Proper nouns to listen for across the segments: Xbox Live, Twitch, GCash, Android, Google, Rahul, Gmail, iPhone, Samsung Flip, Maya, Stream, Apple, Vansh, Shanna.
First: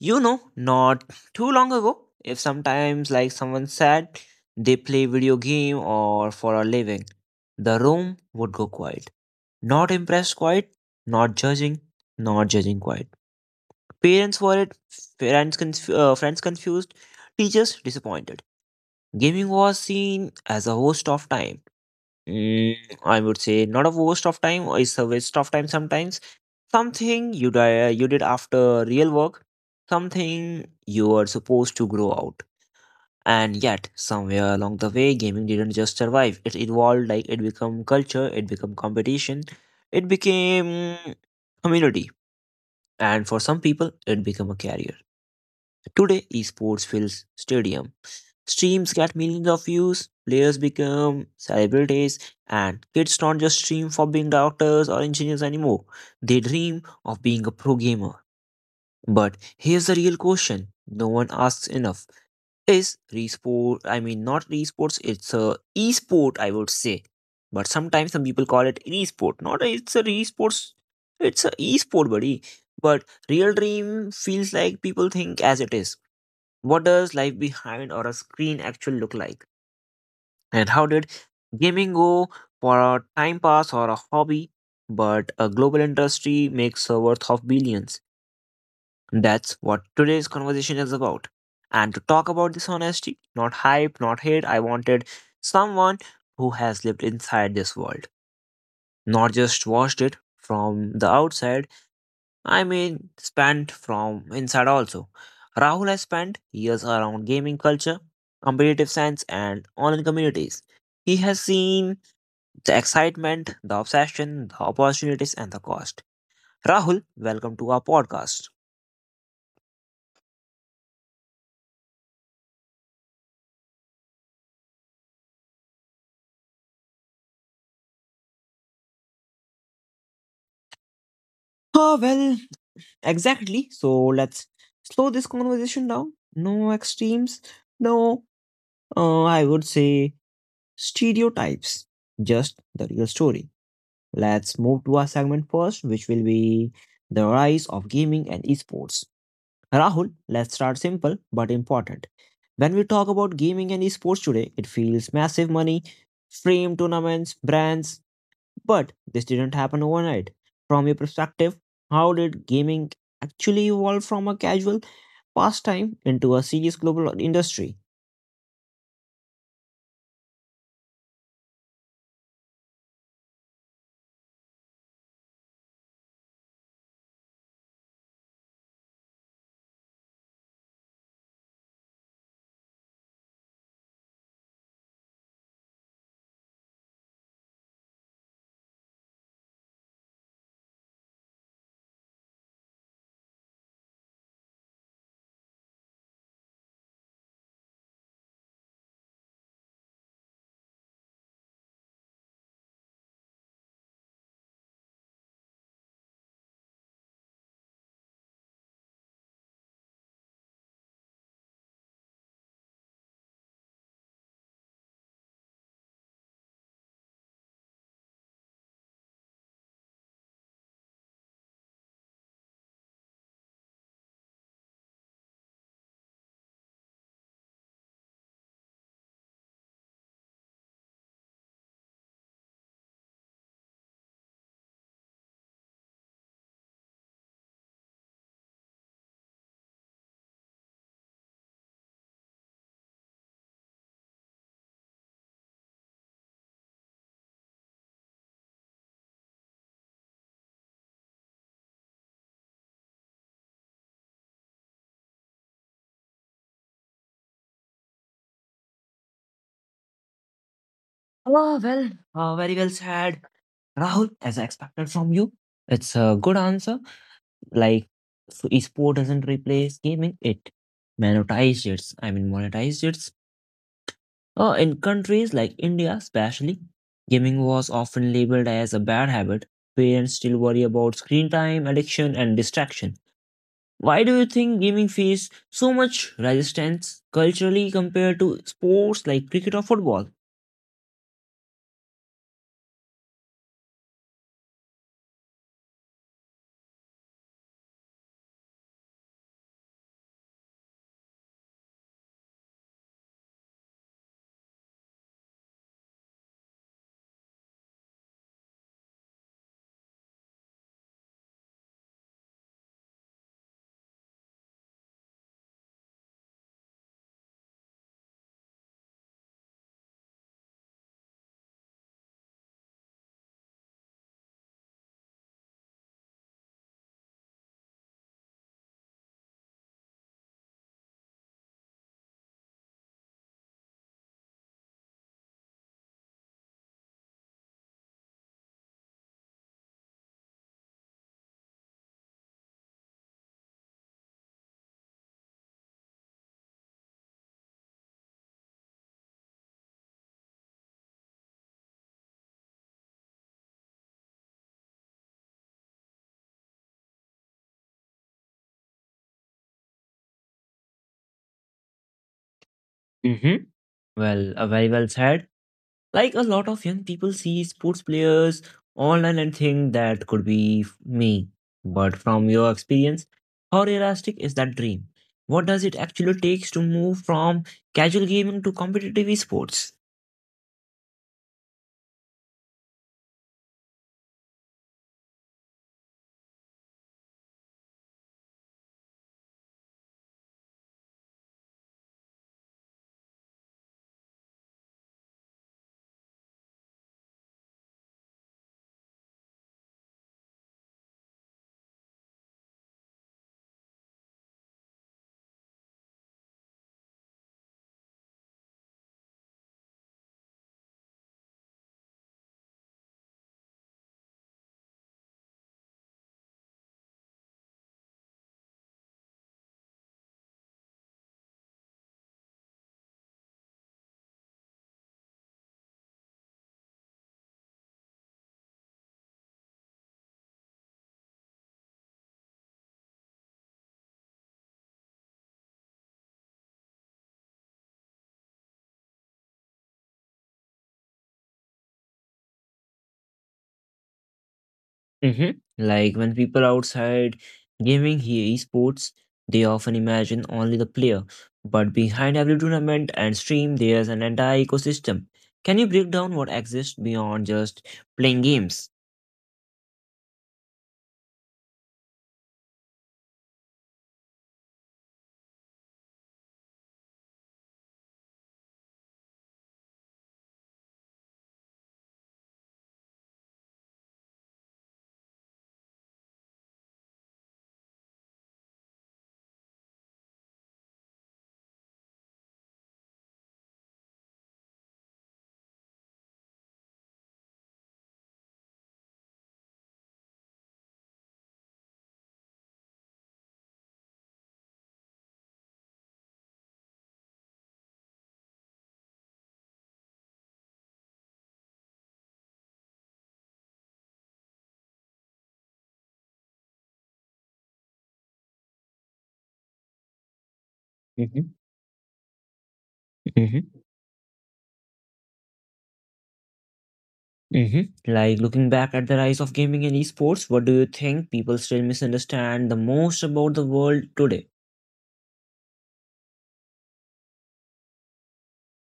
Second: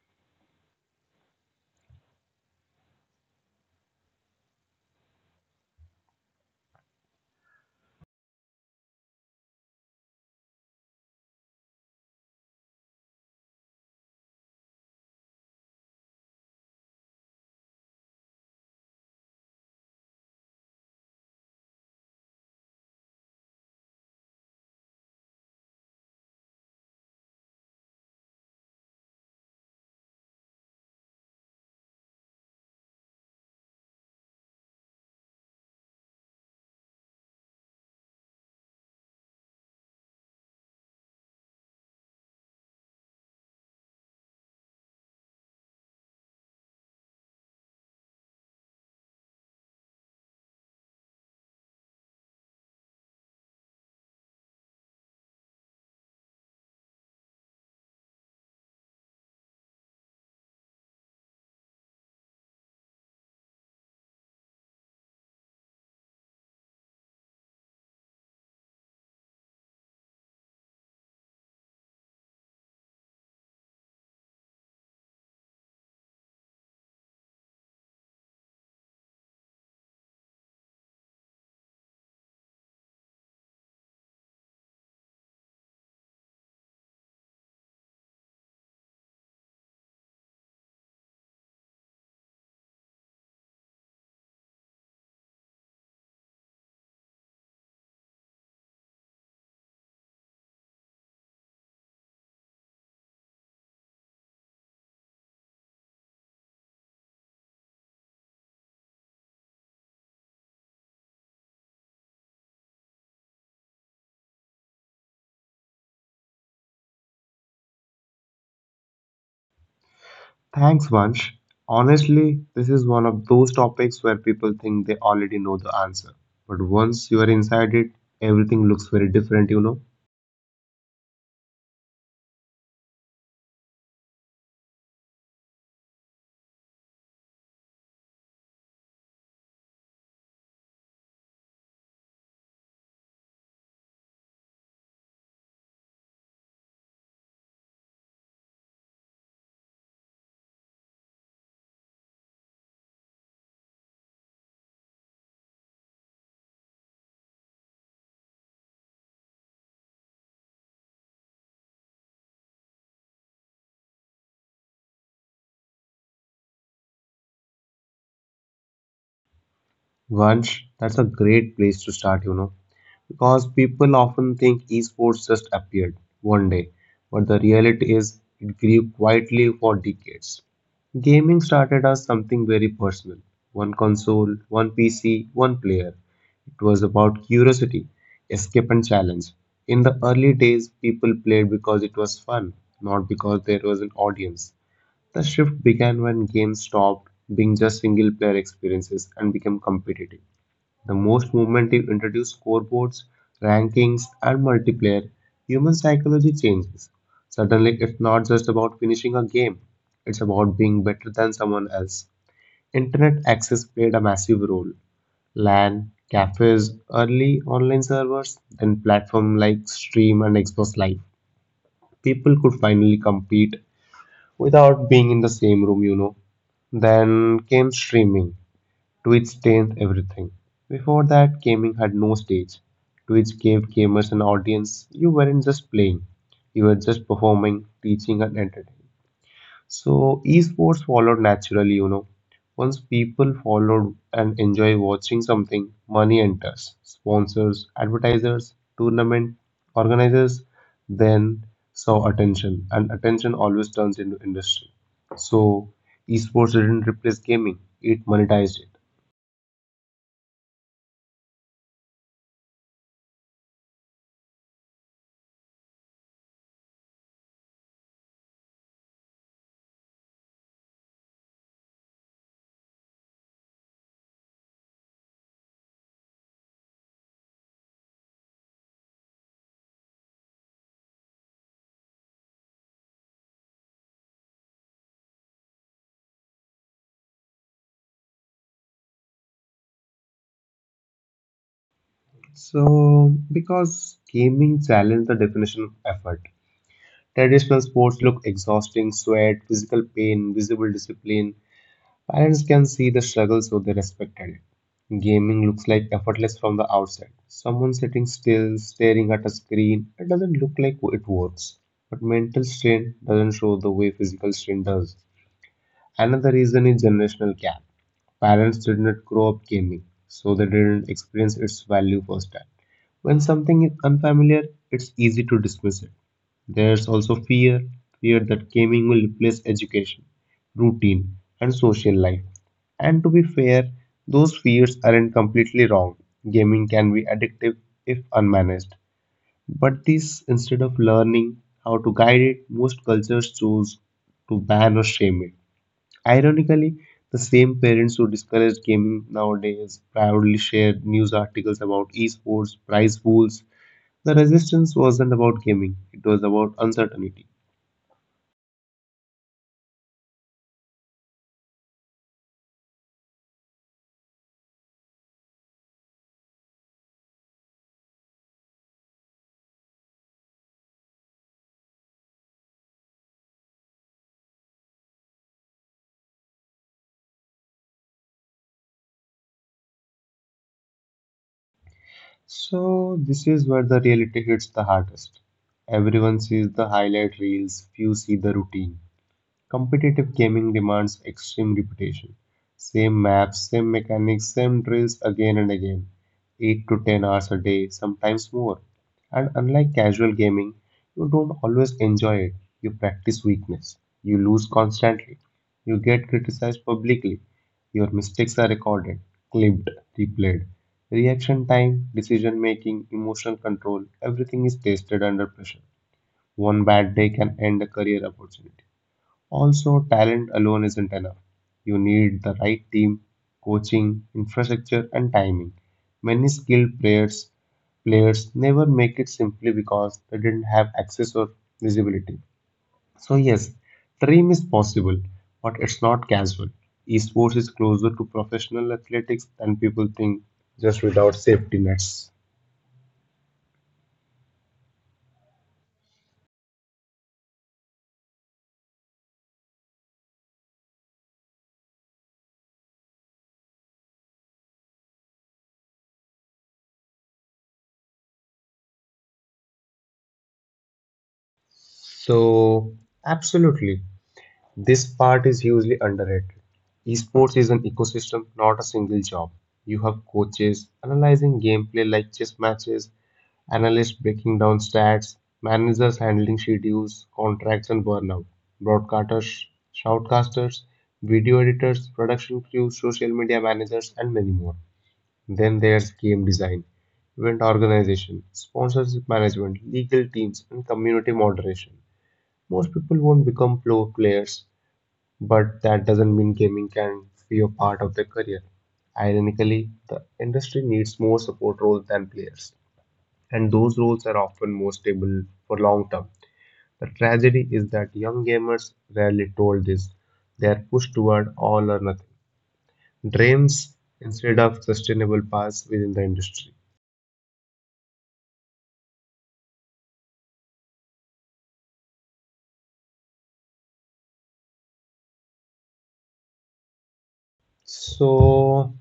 Not too long ago, if sometimes, like someone said, they play video game or for a living, the room would go quiet. Not impressed, quiet. Not judging, not judging, quiet. Parents worried, friends confused, teachers disappointed. Gaming was seen as a waste of time. Mm, I would say not a waste of time, or it's a waste of time sometimes. Something you did after real work, something you were supposed to grow out, and yet somewhere along the way, gaming didn't just survive. It evolved. Like, it became culture, it became competition, it became community, and for some people, it became a career. Today, esports fills stadium. Streams get millions of views, players become celebrities, and kids don't just stream for being doctors or engineers anymore. They dream of being a pro gamer. But here's the real question no one asks enough. Is resport, I mean, not esports, it's a esport, I would say. But sometimes some people call it esport. Not a, it's a esports, it's a esport, buddy. But real dream feels like people think as it is, what does life behind or a screen actually look like? And how did gaming go for a time pass or a hobby, but a global industry makes a worth of billions? That's what today's conversation is about. And to talk about this honesty, not hype, not hate, I wanted someone who has lived inside this world, not just watched it from the outside. I mean, spent from inside also. Rahul has spent years around gaming culture, competitive science, and online communities. He has seen the excitement, the obsession, the opportunities, and the cost. Rahul, welcome to our podcast. Thanks, Vansh. Honestly, this is one of those topics where people think they already know the answer. But once you are inside it, everything looks very different. Ah, well, exactly. So let's slow this conversation down. No extremes, no, I would say, stereotypes, just the real story. Let's move to our segment first, which will be the rise of gaming and esports. Rahul, let's start simple but important. When we talk about gaming and esports today, it feels massive money, stream tournaments, brands, but this didn't happen overnight. From your perspective, how did gaming actually evolve from a casual pastime into a serious global industry? Once, that's a great place to start, because people often think esports just appeared one day, but the reality is it grew quietly for decades. Gaming started as something very personal one console, one PC, one player. It was about curiosity, escape, and challenge. In the early days, people played because it was fun, not because there was an audience. The shift began when games stopped being just single player experiences and became competitive. The most movement team introduced scoreboards, rankings, and multiplayer. Human psychology changes. Suddenly, it's not just about finishing a game, it's about being better than someone else. Internet access played a massive role. LAN, cafes, early online servers, then platforms like Stream and Xbox Live. People could finally compete without being in the same room. Then came streaming. Twitch changed everything. Before that, gaming had no stage. Twitch gave gamers an audience. You weren't just playing, you were just performing, teaching, and entertaining. So esports followed naturally. Once people followed and enjoy watching something, money enters. Sponsors, advertisers, tournament organizers then saw attention, and attention always turns into industry. So esports didn't replace gaming, it monetized it. Oh, well, very well said, Rahul, as I expected from you. It's a good answer. Like, so esport doesn't replace gaming, it monetized it. I mean, monetized it. In countries like India especially, gaming was often labeled as a bad habit. Parents still worry about screen time, addiction and distraction. Why do you think gaming faced so much resistance culturally compared to sports like cricket or football? So because gaming challenged the definition of effort. Traditional sports look exhausting, sweat, physical pain, visible discipline, parents can see the struggle so they respected it. Gaming looks like effortless from the outside. Someone sitting still, staring at a screen, it doesn't look like it works. But mental strain doesn't show the way physical strain does. Another reason is generational gap. Parents did not grow up gaming, so they didn't experience its value firsthand. When something is unfamiliar, it's easy to dismiss it. There's also fear that gaming will replace education, routine, and social life. And to be fair, those fears aren't completely wrong. Gaming can be addictive if unmanaged. But this, instead of learning how to guide it, most cultures choose to ban or shame it. Ironically, the same parents who discourage gaming nowadays proudly share news articles about esports, prize pools. The resistance wasn't about gaming, it was about uncertainty. Mm-hmm. Well, very well said. Like, a lot of young people see sports players online and think that could be me. But from your experience, how realistic is that dream? What does it actually takes to move from casual gaming to competitive esports? So, this is where the reality hits the hardest. Everyone sees the highlight reels, few see the routine. Competitive gaming demands extreme repetition. Same maps, same mechanics, same drills again and again. 8 to 10 hours a day, sometimes more. And unlike casual gaming, you don't always enjoy it. You practice weakness. You lose constantly. You get criticized publicly. Your mistakes are recorded, clipped, replayed. Reaction time, decision making, emotional control, everything is tested under pressure. One bad day can end a career opportunity. Also, talent alone isn't enough. You need the right team, coaching, infrastructure, and timing. Many skilled players never make it simply because they didn't have access or visibility. So yes, dream is possible, but it's not casual. Esports is closer to professional athletics than people think, just without safety nets. Hmm. Like, when people outside gaming hear esports, they often imagine only the player. But behind every tournament and stream, there's an entire ecosystem. Can you break down what exists beyond just playing games? So absolutely, this part is hugely underrated. Esports is an ecosystem, not a single job. You have coaches analyzing gameplay like chess matches, analysts breaking down stats, managers handling schedules, contracts, and burnout, broadcasters, shoutcasters, video editors, production crews, social media managers, and many more. Then there's game design, event organization, sponsorship management, legal teams, and community moderation. Most people won't become pro players but that doesn't mean gaming can be a part of their career. Ironically, the industry needs more support roles than players, and those roles are often more stable for long term. The tragedy is that young gamers rarely told this. They are pushed toward Hmm. all or nothing dreams instead of sustainable paths within the industry. Mhm. Like, looking back at the rise of gaming and esports, what do you think people still misunderstand the most about the world today? So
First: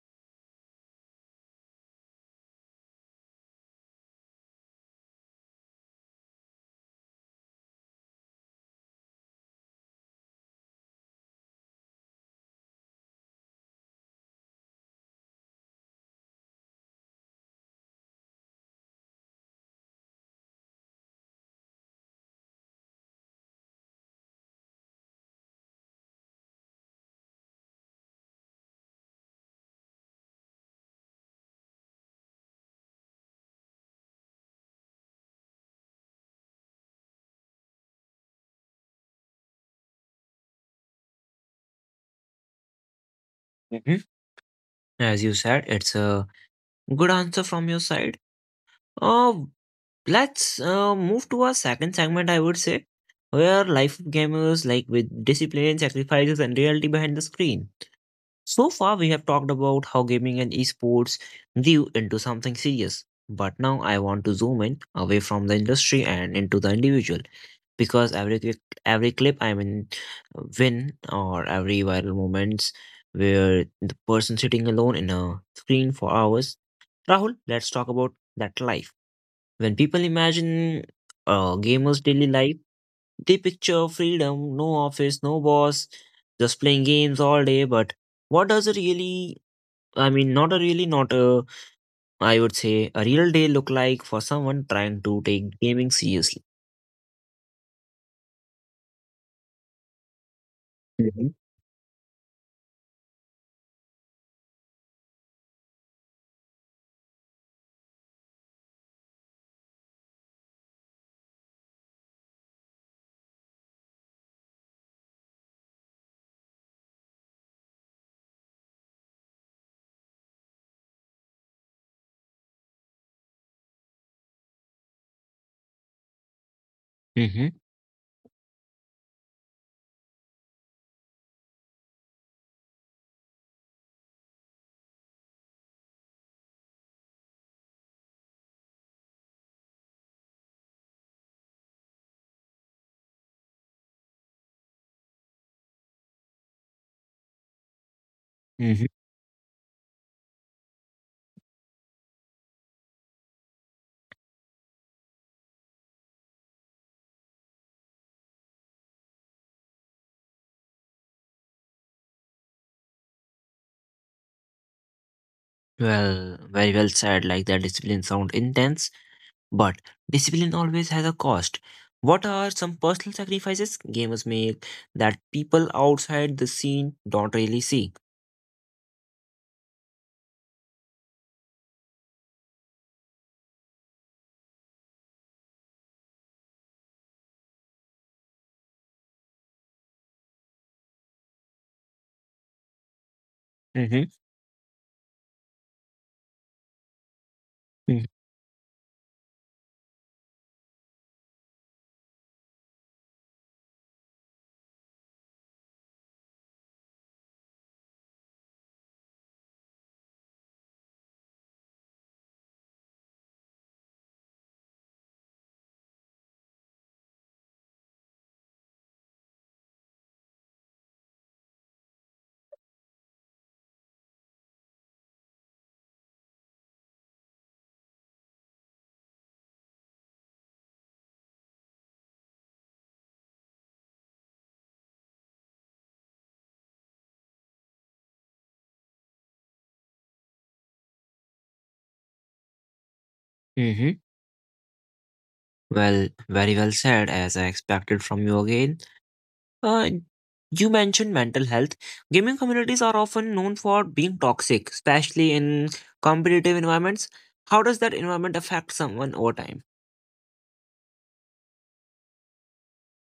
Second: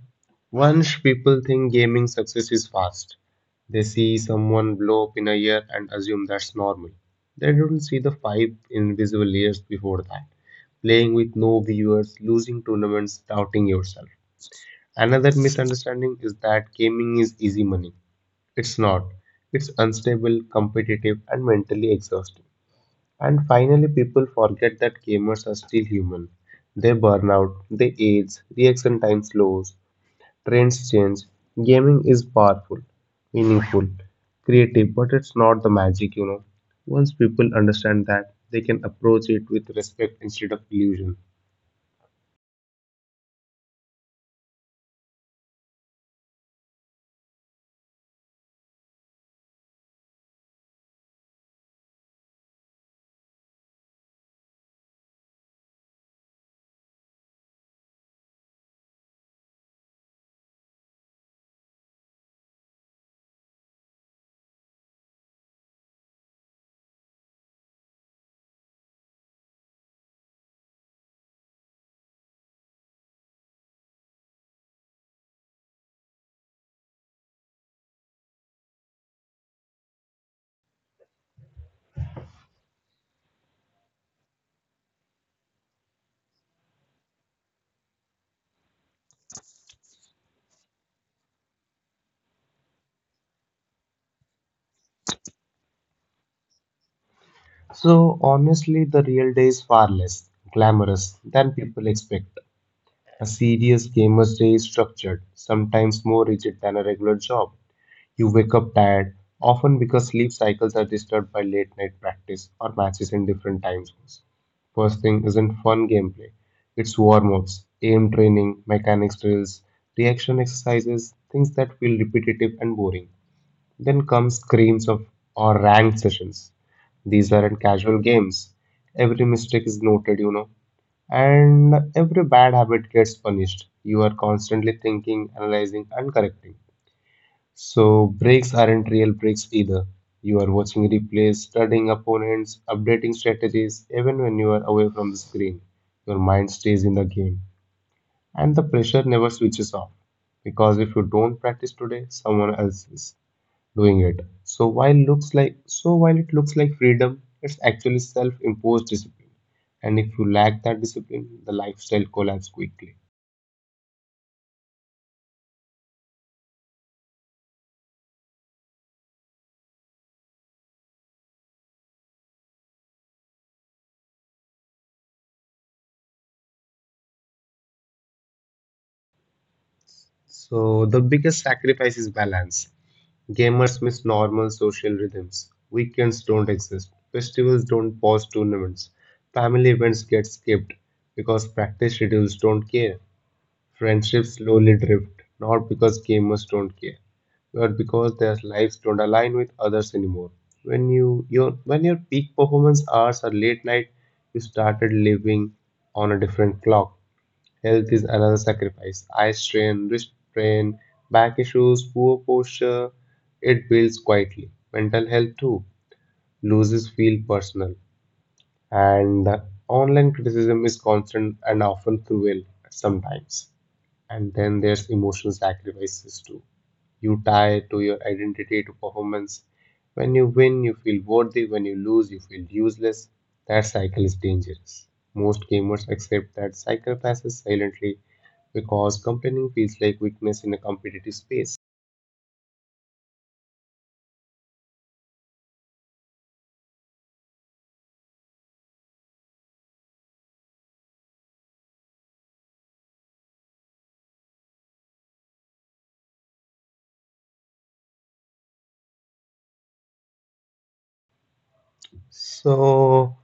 once people think gaming success is fast, they see someone blow up in a year and assume that's normal. They don't see the 5 invisible years before that, playing with no viewers, losing tournaments, doubting yourself. Another misunderstanding is that gaming is easy money. It's not. It's unstable, competitive, and mentally exhausting. And finally, people forget that gamers are still human. They burn out, they age, reaction time slows, trends change. Gaming is powerful, meaningful, creative, but it's not the magic. Once people understand that, they can approach it with respect instead of illusion. Mhm. As you said, it's a good answer from your side. Uh, let's move to our second segment, I would say, where life of gamers, like with discipline, sacrifices, and reality behind the screen. So far, we have talked about how gaming and esports grew into something serious. But now I want to zoom in away from the industry and into the individual, because every clip, I mean, win or every viral moments, where the person sitting alone in a screen for hours. Rahul, let's talk about that life. When people imagine a gamer's daily life, they picture freedom, no office, no boss, just playing games all day. But what does it really, I mean, not a really, not a, I would say, a real day look like for someone trying to take gaming seriously? So, honestly, the real day is far less glamorous Mm-hmm. than people expect. A serious gamer's day is structured, sometimes more rigid than a regular job. You wake up tired, often because sleep cycles are disturbed by late night practice or matches in different time zones. First thing isn't fun gameplay, it's warm ups, aim training, mechanics drills, reaction exercises, things that feel repetitive and boring. Then come screams of or ranked sessions. These Mm-hmm. aren't casual games. Every mistake is noted, and every bad habit gets punished. You are constantly thinking, analyzing, and correcting. So breaks aren't real breaks either. You are watching replays, studying opponents, updating strategies, even when you are away from the screen. Your mind stays in the game, and the Mm-hmm. pressure never switches off. Because if you don't practice today, someone else is doing it. So while it looks like freedom, it's actually self-imposed discipline. And if you lack that discipline, the lifestyle collapses quickly. Well, very well said. Like, that discipline sound intense, but discipline always has a cost. What are some personal sacrifices gamers make that people outside the scene don't really see? So the biggest sacrifice is balance. Gamers miss normal social rhythms. Weekends don't exist. Festivals don't pause tournaments. Family events get skipped because practice schedules don't care. Mm-hmm. Friendships slowly drift, not because gamers don't care, but because their lives don't align with others anymore. When your peak performance hours are late night, you started living on a different clock. Health is another sacrifice. Eye strain, wrist strain, back issues, poor posture. It builds quietly. Mental health too loses feel personal, and the online criticism is constant and often cruel sometimes. And then there's emotional sacrifices too. You tie to your identity to performance. When you win, you feel worthy. When you lose, you feel useless. That cycle is dangerous. Most gamers accept that cycle passes silently because complaining feels like weakness in a competitive space. Mm-hmm. Well, very well said, as I expected from you again. Uh, you mentioned mental health. Gaming communities are often known for being toxic, especially in competitive environments. How does that environment affect someone over time? So,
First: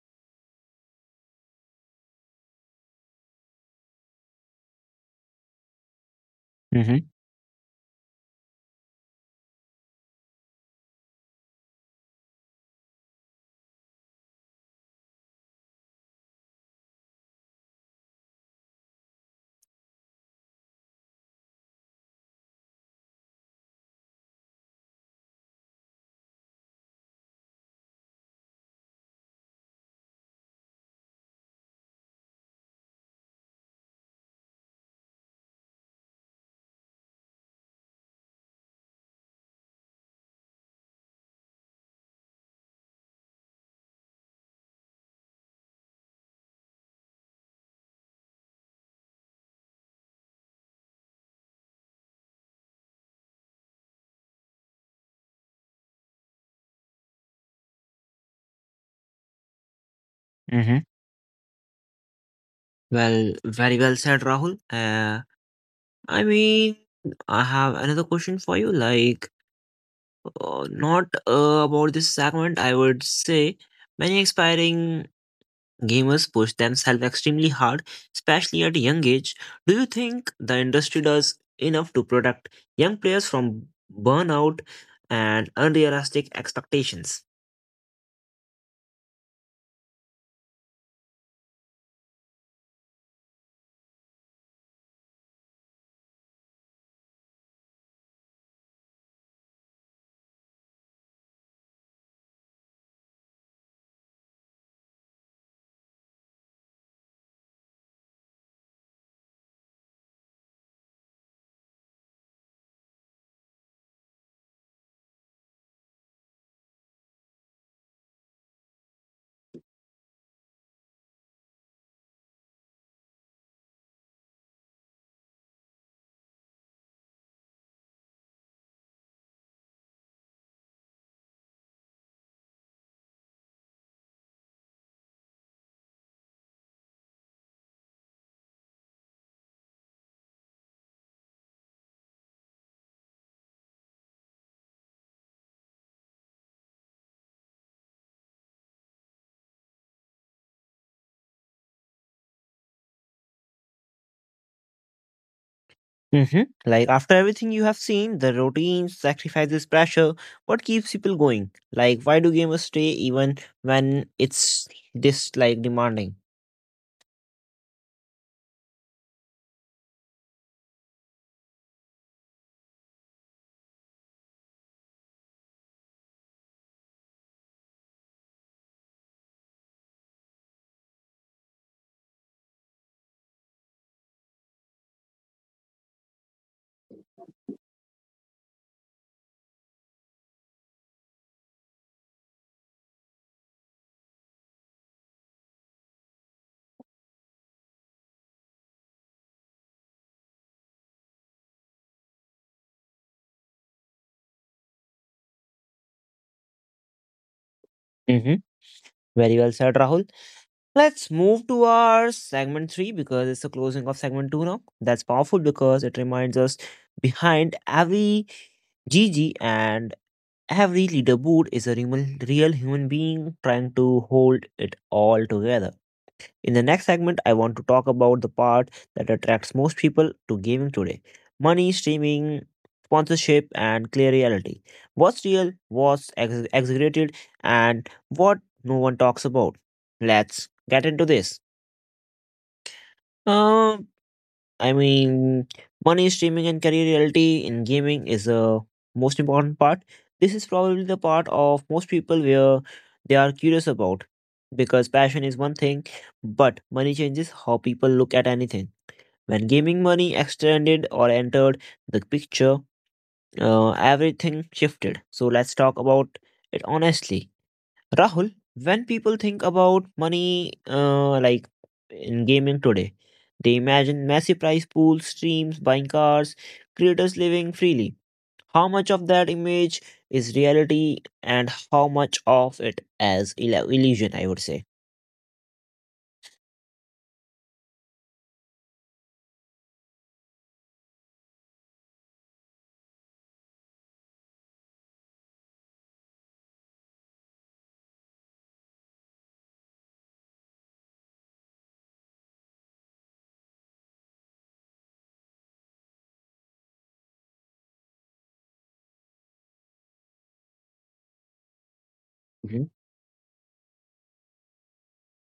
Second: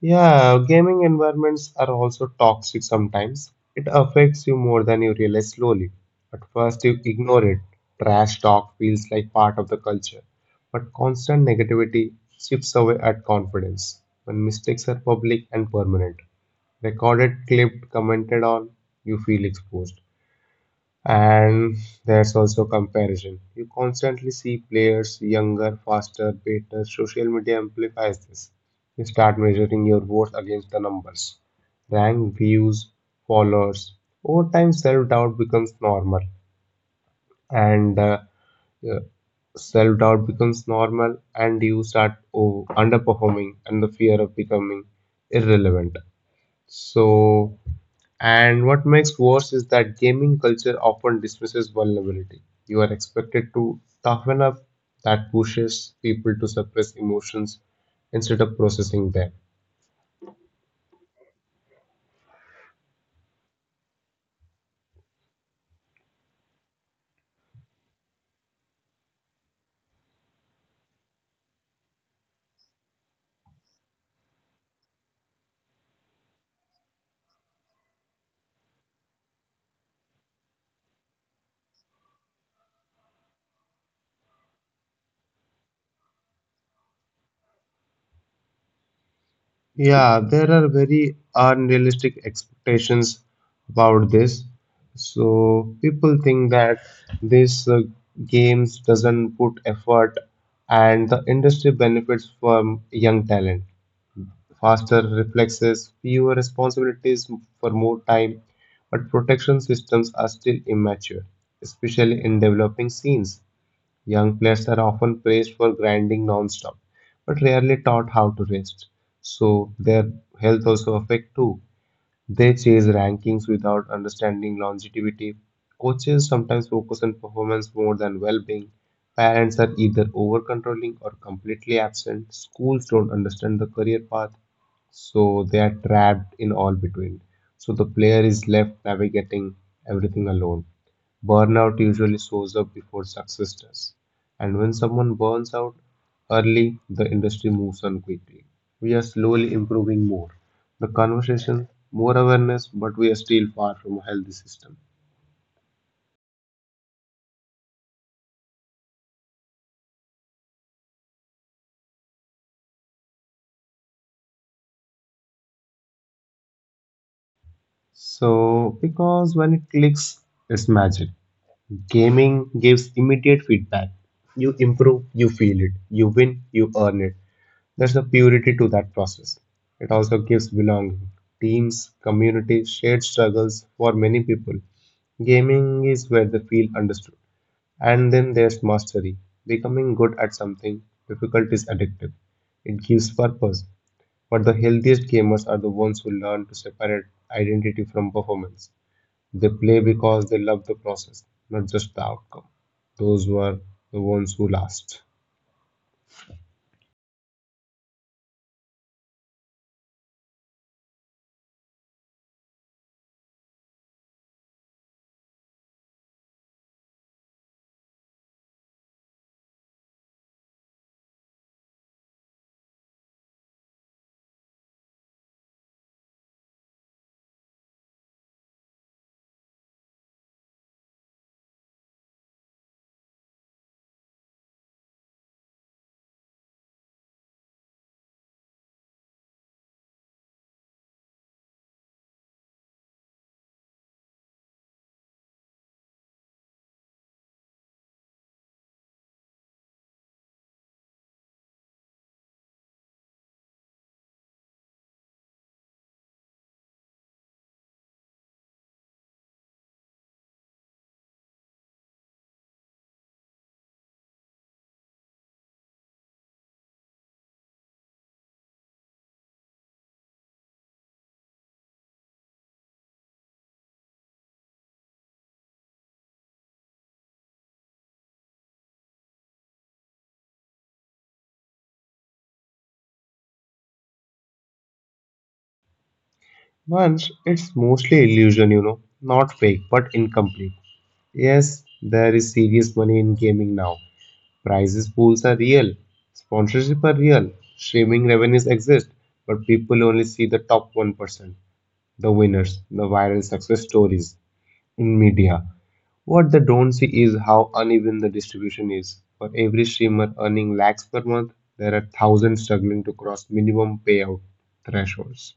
yeah, gaming environments are also toxic sometimes. It affects you more than you realize slowly. At first, you Mm-hmm. ignore it. Trash talk feels like part of the culture. But constant negativity chips away at confidence. When mistakes are public and permanent, recorded, clipped, commented on, you feel exposed. And there's also comparison. You constantly see players younger, faster, better. Social media amplifies this. You start measuring your worth against the numbers, rank, views, followers. Over time, and uh, self doubt becomes normal, and you start underperforming, and the fear of becoming irrelevant. So and what makes worse is that gaming culture often dismisses vulnerability. You are expected to toughen up, that pushes people to suppress emotions instead of processing them. Mm-hmm. Well, very well said, Rahul. I mean, I have another question for you. Like, not about this segment, I would say, many expiring gamers push themselves extremely hard, especially at a young age. Do you think the industry does enough to protect young players from burnout and unrealistic expectations? Yeah, there are very unrealistic expectations about this. So people think that these games doesn't put effort, and the industry benefits from young talent. Faster reflexes, fewer responsibilities for more time, but protection systems are still immature, especially in developing scenes. Young players are often praised for grinding non-stop, but rarely taught how to rest, so their health also affect too. They chase rankings without understanding longevity. Coaches sometimes focus on performance more than well being. Parents are either over controlling or completely absent. Schools don't understand the career path, so they are trapped in all between. So the player is left navigating everything alone. Burnout usually shows up before success does. And when someone burns out early, the industry moves on quickly. We are slowly improving more the conversation, more awareness, but we are still far from a healthy system. Hmm. Like, after everything you have seen, the routines, sacrifices, pressure, what keeps people going? Like, why do gamers stay even when it's this like demanding? So, because when it clicks, it's magic. Gaming gives immediate feedback. You improve, you feel it. You win, you earn it. There's a purity to that process. It also gives belonging. Teams, communities, shared struggles for many people. Gaming is where they feel understood. And then there's mastery. Becoming good at something difficult is addictive. It gives purpose. But the healthiest gamers are the ones who learn to separate identity from performance. They play because they love the process, not just the outcome. Those were the ones who last. Hmm. Very well said, Rahul. Let's move to our segment three because it's the closing of segment two now. That's powerful because it reminds us behind every GG and every leaderboard is a real, real human being trying to hold it all together. In the next segment, I want to talk about the part that attracts most people to gaming today, money, streaming, sponsorship, and clear reality. What's real, what's exaggerated, and what no one talks about. Let's get into this. Um, I mean, money streaming and career reality in gaming is a most important part. This is probably the part of most people where they are curious about, because passion is one thing, but money changes how people look at anything. When gaming money extended or entered the picture, everything shifted. So let's talk about it honestly. Rahul, when people think about money, like in gaming today, they imagine massive prize pools, streams, buying cars, creators living freely. How much of that image is reality, and how much of it is illusion? I would say. Once, it's mostly illusion, not fake, but incomplete. Yes, there is serious money in gaming now. Prizes pools are real, sponsorship are real, streaming revenues exist, but people only see the top 1%, the winners, the viral success stories in media. What they don't see is how uneven the distribution is. For every streamer earning lakhs per month, there are thousands Mhm, struggling to cross minimum payout thresholds.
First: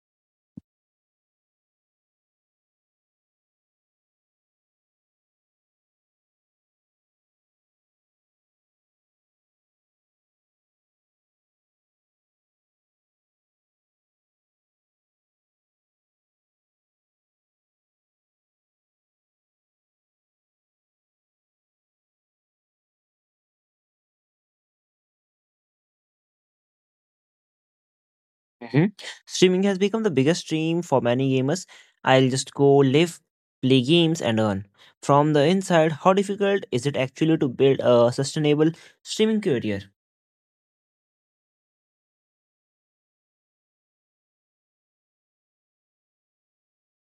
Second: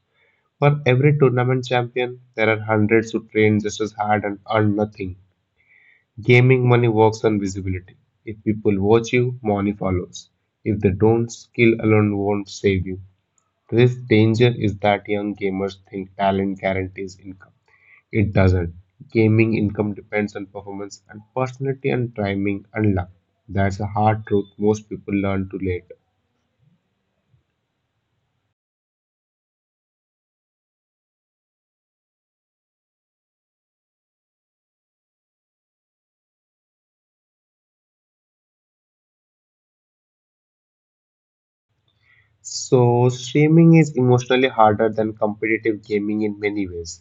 For every tournament champion, there are hundreds who train just as hard and earn nothing. Gaming money works on visibility. If people watch you, money follows. If they don't, skill alone won't save you. This danger is that young gamers think talent guarantees income. It doesn't. Gaming income depends on performance and personality and timing and luck. That's a hard truth most people learn too late. mhm. Streaming has become the biggest stream for many gamers. I'll just go live, play games, and earn. From the inside, how difficult is it actually to build a sustainable streaming career? So, streaming is emotionally harder than competitive gaming in many ways.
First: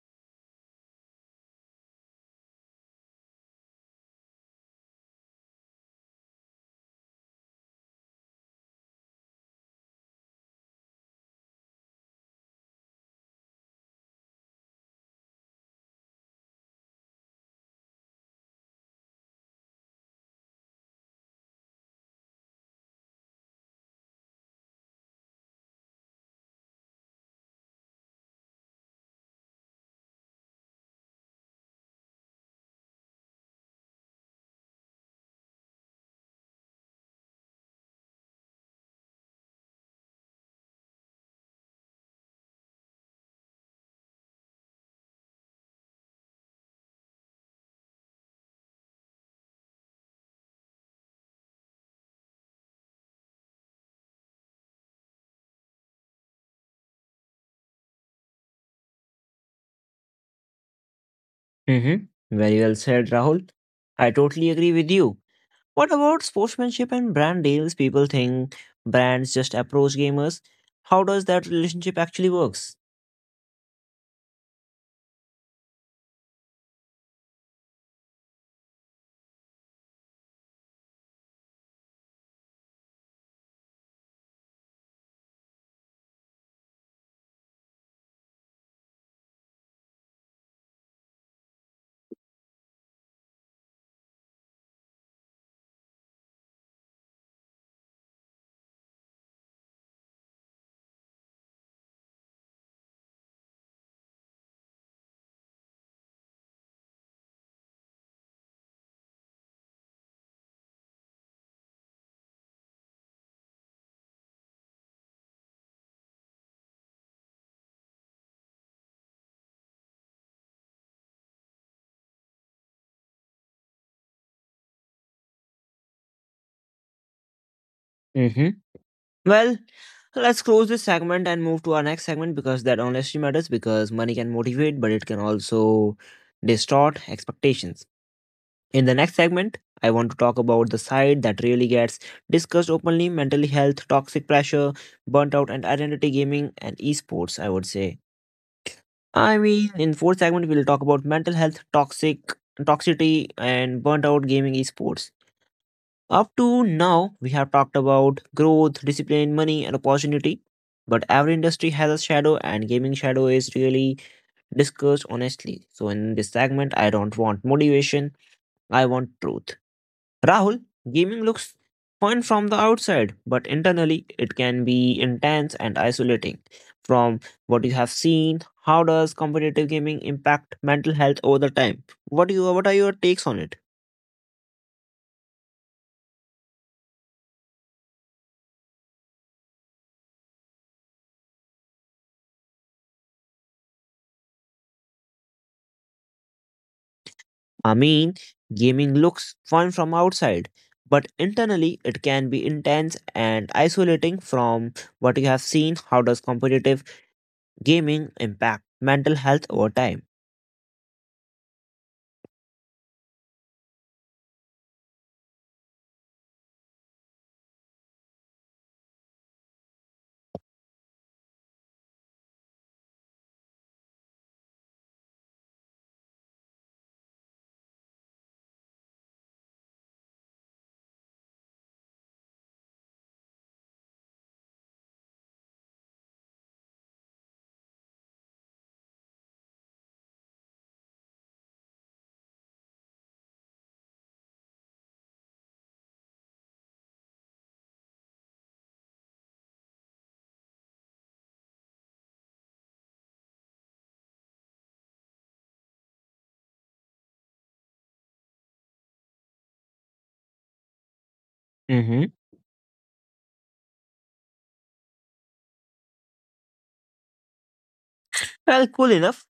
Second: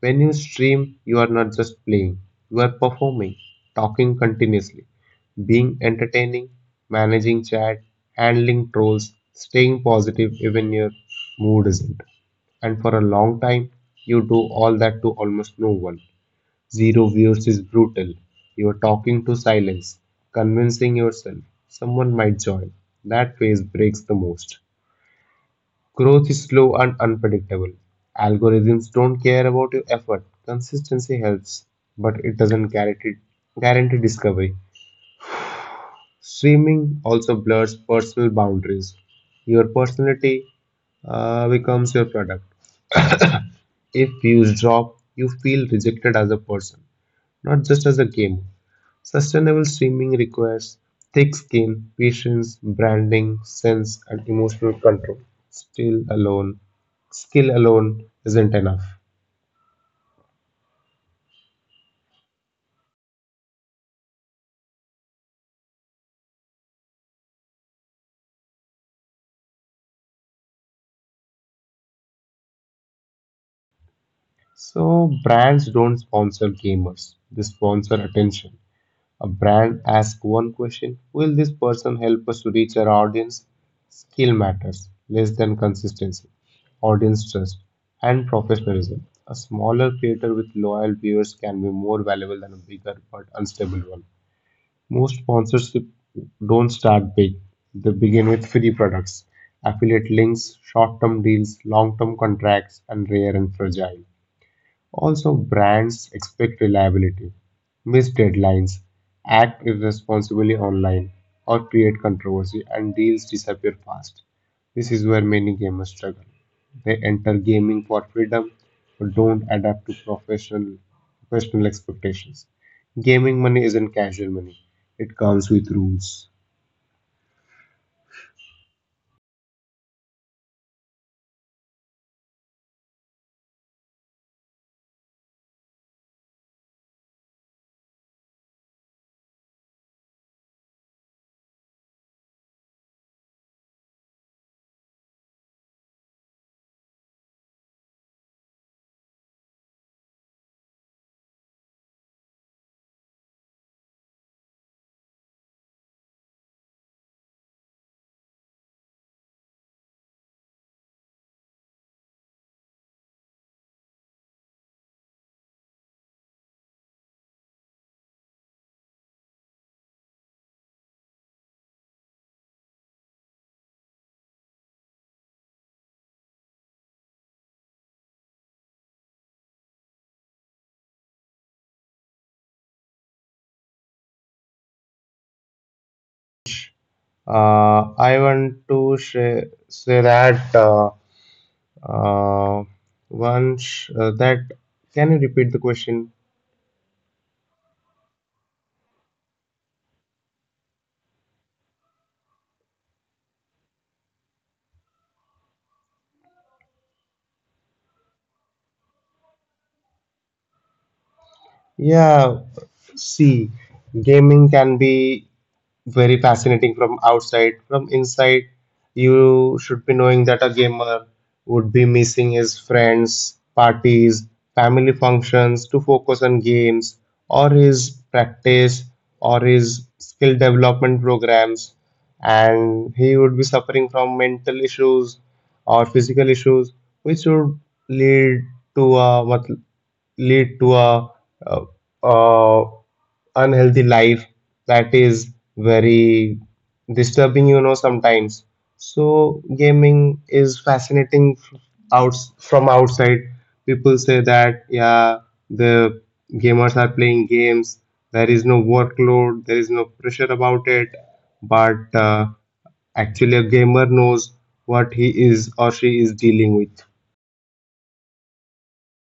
When you stream, you are not just playing, you are performing, talking continuously, being entertaining, managing chat, handling trolls, staying positive even your mood isn't. And for a long time, you do all that to almost no one. Zero views is brutal. You're talking to silence, convincing yourself someone might join. That phase breaks the most. Growth is slow and unpredictable. Algorithms don't care about your effort. Consistency helps, but it doesn't guarantee discovery. Streaming also blurs personal boundaries. Your personality becomes your product. If views drop, you feel rejected as a person, not just as a game. Sustainable streaming requires thick skin, patience, branding, sense, and emotional control. Still alone, skill alone isn't enough. Mm-hmm. Very well said, Rahul. I totally agree with you. What about sportsmanship and brand deals? People think brands just approach gamers. How does that relationship actually works? So brands don't sponsor gamers; they sponsor attention. A brand asks one question: will this person help us to reach our audience? Skill matters less than consistency, audience trust, and professionalism. A smaller creator with loyal viewers can be more valuable than a bigger but unstable one. Most sponsorship don't start big. They begin with free products, affiliate links, short-term deals, long-term contracts, and rare and fragile. Also, brands expect reliability, miss deadlines, act irresponsibly online, or create controversy, and deals disappear fast. This is where many gamers struggle. They enter gaming for freedom but don't adapt to professional expectations. Gaming money isn't casual money. It comes with rules. Mm-hmm. Well, let's close this segment and move to our next segment, because that honestly matters because money can motivate, but it can also distort expectations. In the next segment, I want to talk about the side that really gets discussed openly, mental health, toxic pressure, burnt out, and identity gaming and esports, I would say. I mean, in fourth segment, we'll talk about mental health, toxic toxicity, and burnt out gaming esports. Up to now, we have talked about growth, discipline, money, and opportunity. But every industry has a shadow, and gaming shadow is really discussed honestly. So, in this segment, I don't want motivation. I want truth. Rahul, gaming looks fun from the outside, but internally it can be intense and isolating. From what you have seen, how does competitive gaming impact mental health over the time? What are your takes on it? I want to share, say that uh, once that Can you repeat the question? I mean, gaming looks fun from outside, but internally it can be intense and isolating from what you have seen. How does competitive gaming impact mental health over time? Yeah, see, gaming can be very fascinating from outside. From inside, you should be knowing that a gamer would be missing his friends, parties, family functions to focus on games or his practice or his skill development programs. And he would be suffering from mental issues or physical issues, which would lead to a, what lead to a, uh, uh, unhealthy life that is very disturbing, you know, sometimes. So gaming is fascinating, out from outside. People say that, yeah, the gamers are playing games, there is no workload, there is no pressure about it, but Hmm. uh, actually a gamer knows what he is or she is dealing with. Well, cool enough.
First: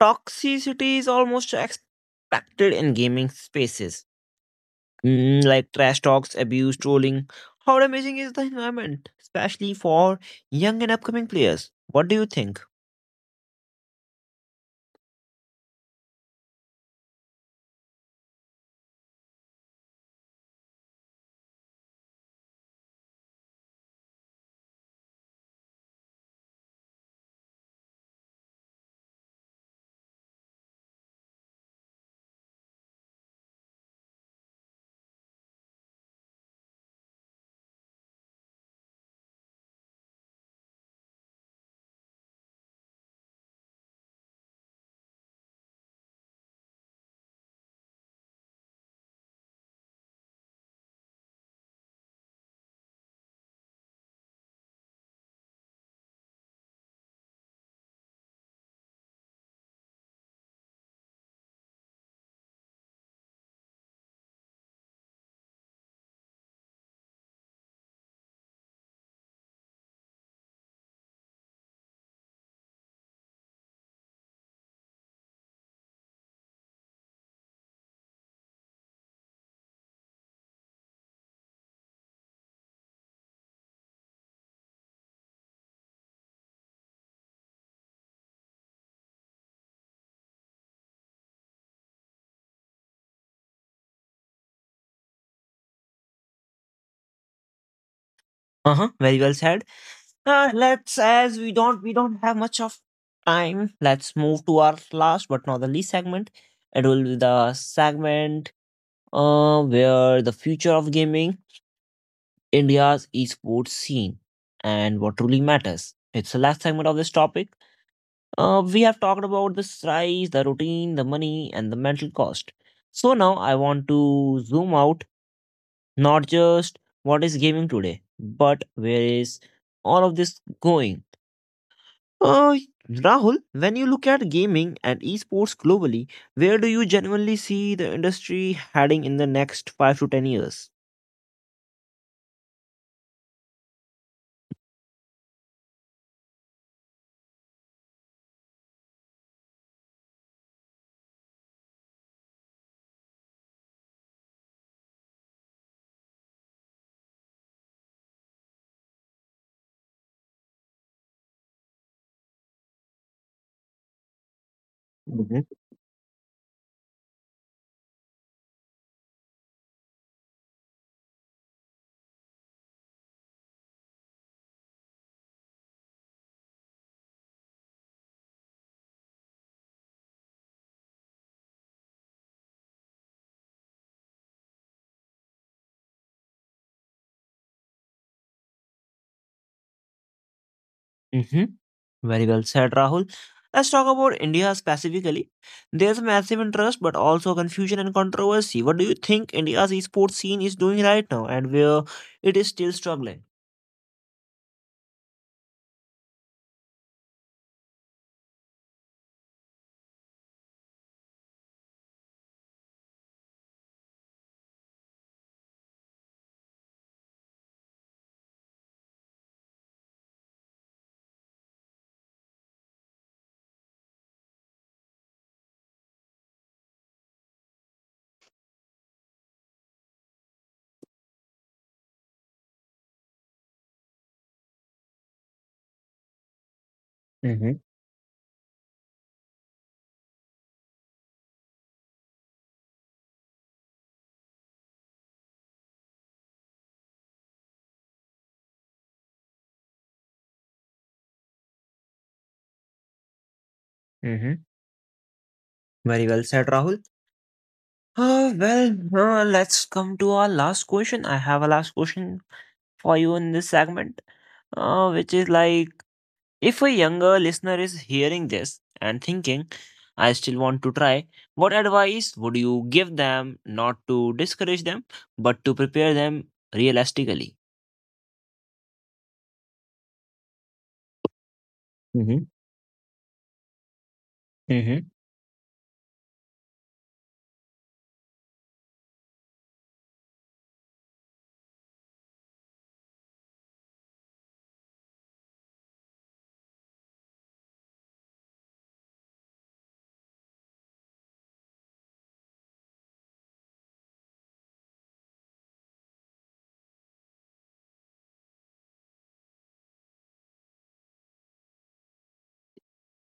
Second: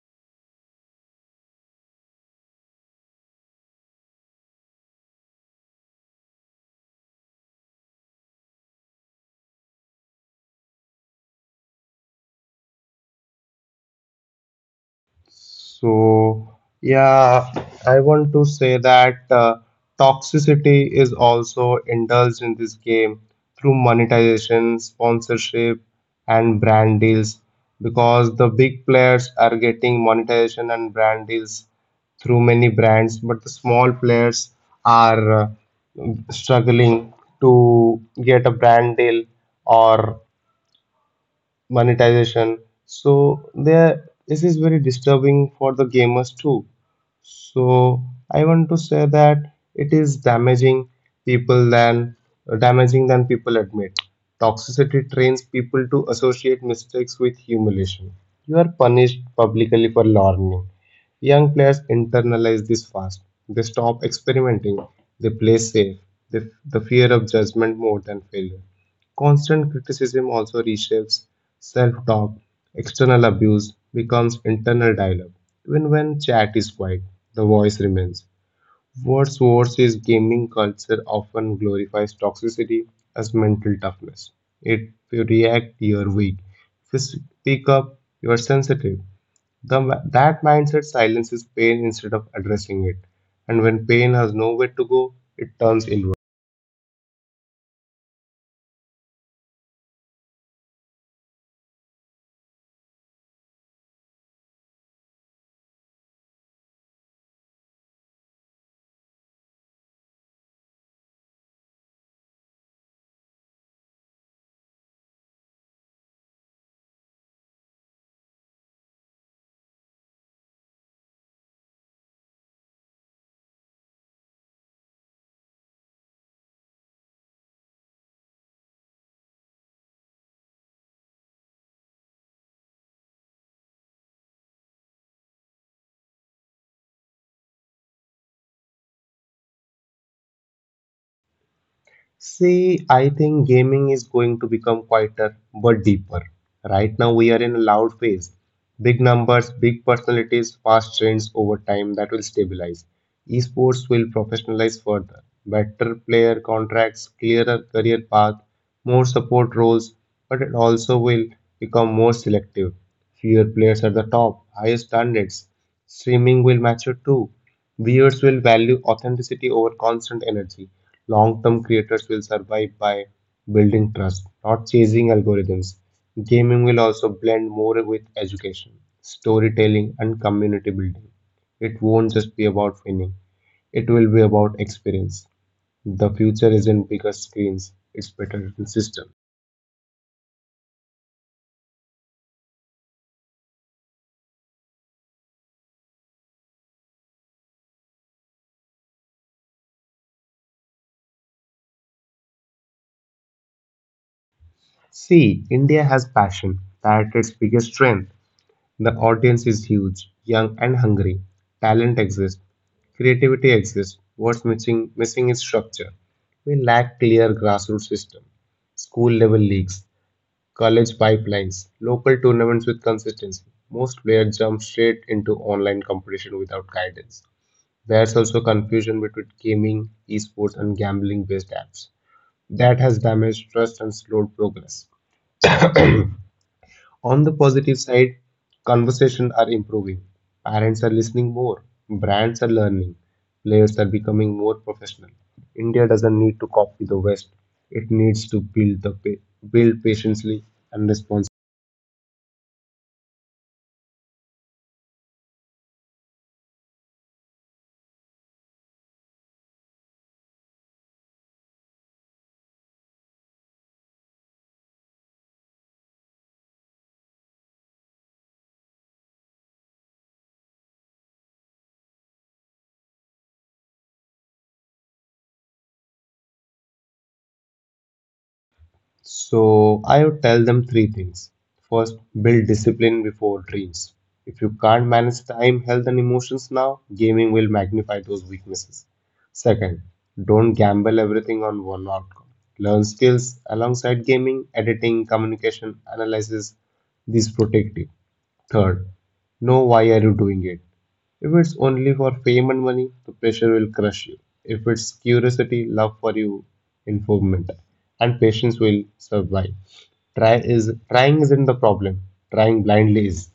Toxicity is almost expected in gaming spaces, like trash talks, abuse, trolling. How damaging is the environment, especially for young and upcoming players? What do you think? So, yeah, I want to say that toxicity is also indulged in this game through monetization, sponsorship, and brand deals because the big players are getting monetization and brand deals through many brands, but the small players are struggling to get a brand deal or monetization. So there, this is very disturbing for the gamers too. So I want to say that it is people than damaging than people admit. Toxicity trains people to associate mistakes with humiliation. You are punished publicly for learning. Young players internalize this fast. They stop experimenting. They play safe. They, the fear of judgment more than failure. Constant criticism also reshapes self talk. External abuse becomes internal dialogue. Even when chat is quiet, the voice remains. What's worse is gaming culture often glorifies toxicity as mental toughness. If you react, you're weak. If you speak up, you're sensitive. That mindset silences pain instead of addressing it. And when pain has nowhere to go, it turns inward. Uh huh. Very well said. Let's, as we don't have much of time. Let's move to our last but not the least segment. It will be the segment, where the future of gaming, India's esports scene, and what truly matters. It's the last segment of this topic. We have talked about the size, the routine, the money, and the mental cost. So now I want to zoom out, not just what is gaming today, but where is all of this going? Uh, Rahul, when you look at gaming and esports globally, where do you genuinely see the industry heading in the next 5 to 10 years? See, I think gaming is going to become quieter but deeper. Right now, we are in a loud phase. Big numbers, big personalities, fast trends over time that will stabilize. Esports will professionalize further. Better player contracts, clearer career path, more support roles, but it also will become more selective. Fewer players at the top, higher standards. Streaming will mature too. Viewers will value authenticity over constant energy. Long term creators will survive by building trust, not chasing algorithms. Gaming will also blend more with education, storytelling, and community building. It won't just be about winning, it will be about experience. The future isn't bigger screens, it's better systems. Mhm. Very well said, Rahul. Let's talk about India specifically. There's massive interest, but also confusion and controversy. What do you think India's esports scene is doing right now, and where it is still struggling? See, India has passion. That's its biggest strength. The audience is huge, young and hungry. Talent exists, creativity exists. What's missing is structure. We lack clear grassroots system, school level leagues, college pipelines, local tournaments with consistency. Most players jump straight into online competition without guidance. There's also confusion between gaming, esports, and gambling based apps. That has damaged trust and slowed progress. On the Mm-hmm. positive side, conversations are improving. Parents are listening more. Brands are learning. Players are becoming more professional. India doesn't need to copy the West. It needs to build patiently and responsibly. Mm-hmm. Very well said, Rahul. Well, let's come to our last question. I have a last question for you in this segment, which is like, if a younger listener is hearing this and thinking, I still want to try, what advice would you give them, not to discourage them, but to prepare them realistically? So I would tell them three things. First, Mm-hmm. build discipline before dreams. If you Mm-hmm. can't manage time, health, and emotions now, gaming will magnify those weaknesses. Second, don't gamble everything on one outcome. Learn skills alongside gaming, editing, communication, analysis. These protect you. Third, know why are you doing it? If it's only for fame and money, the pressure will crush you. If it's curiosity, love for you, involvement, and patience will survive. Trying isn't the problem. Trying blindly is.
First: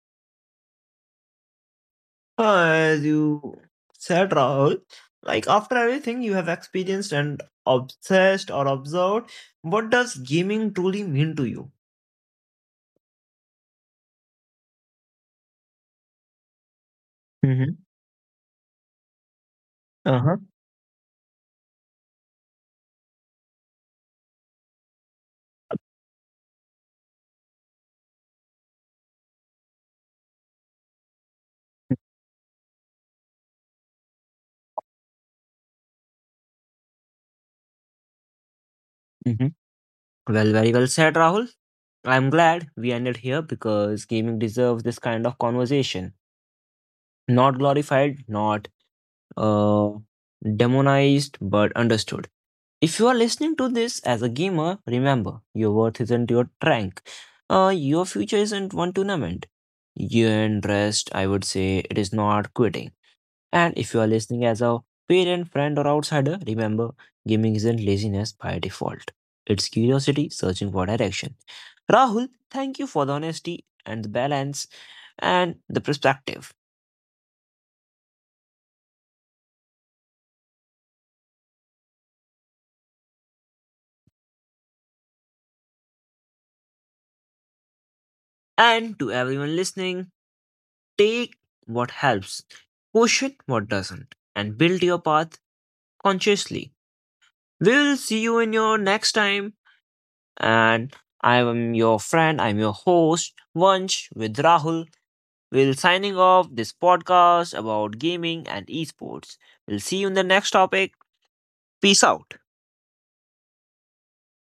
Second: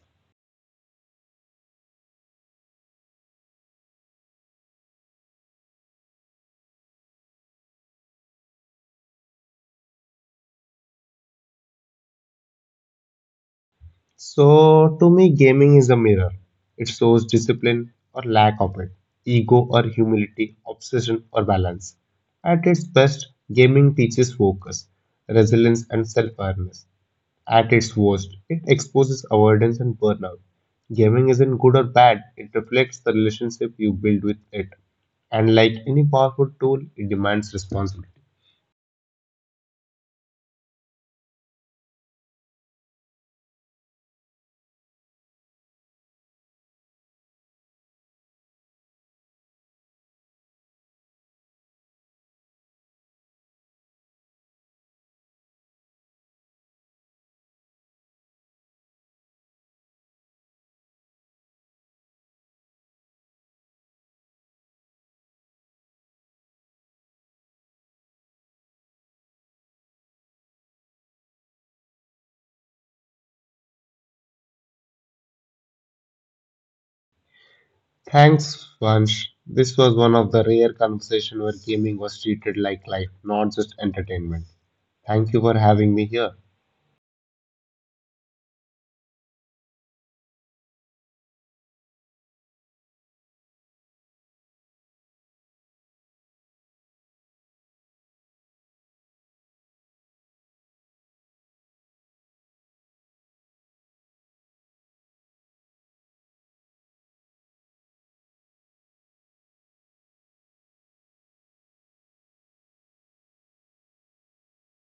As you said, Rahul, like, after everything you have experienced and obsessed or observed, what does gaming truly mean to you? So, to me, gaming is a mirror. It shows Mm-hmm. discipline or lack of it, ego or Uh-huh. humility, obsession or balance. At its best, gaming teaches focus, resilience, and self awareness. At its worst, it exposes avoidance and burnout. Gaming isn't good or bad, it reflects the relationship you build with it. And like any powerful tool, it demands responsibility. Mm-hmm. Well, very well said, Rahul. I'm glad we ended here because gaming deserves this kind of conversation. Not glorified, not uh, demonized, but understood. If you are listening to this as a gamer, remember your worth isn't your rank. Your future isn't one tournament. You and rest, I would say, it is not quitting. And if you are listening as a parent, friend, or outsider, remember gaming isn't laziness by default. It's curiosity searching for direction. Rahul, thank you for the honesty and the balance and the perspective. Thanks, Vansh. This was one of the rare conversations where gaming was treated like life, not just entertainment. Thank you for having me here. And to everyone listening, take what helps, question what doesn't, and build your path consciously. We will see you in your next time. And I am your friend, I'm your host, Vansh, with Rahul. We'll signing off this podcast about gaming and esports. We'll see you in the next topic. Peace out.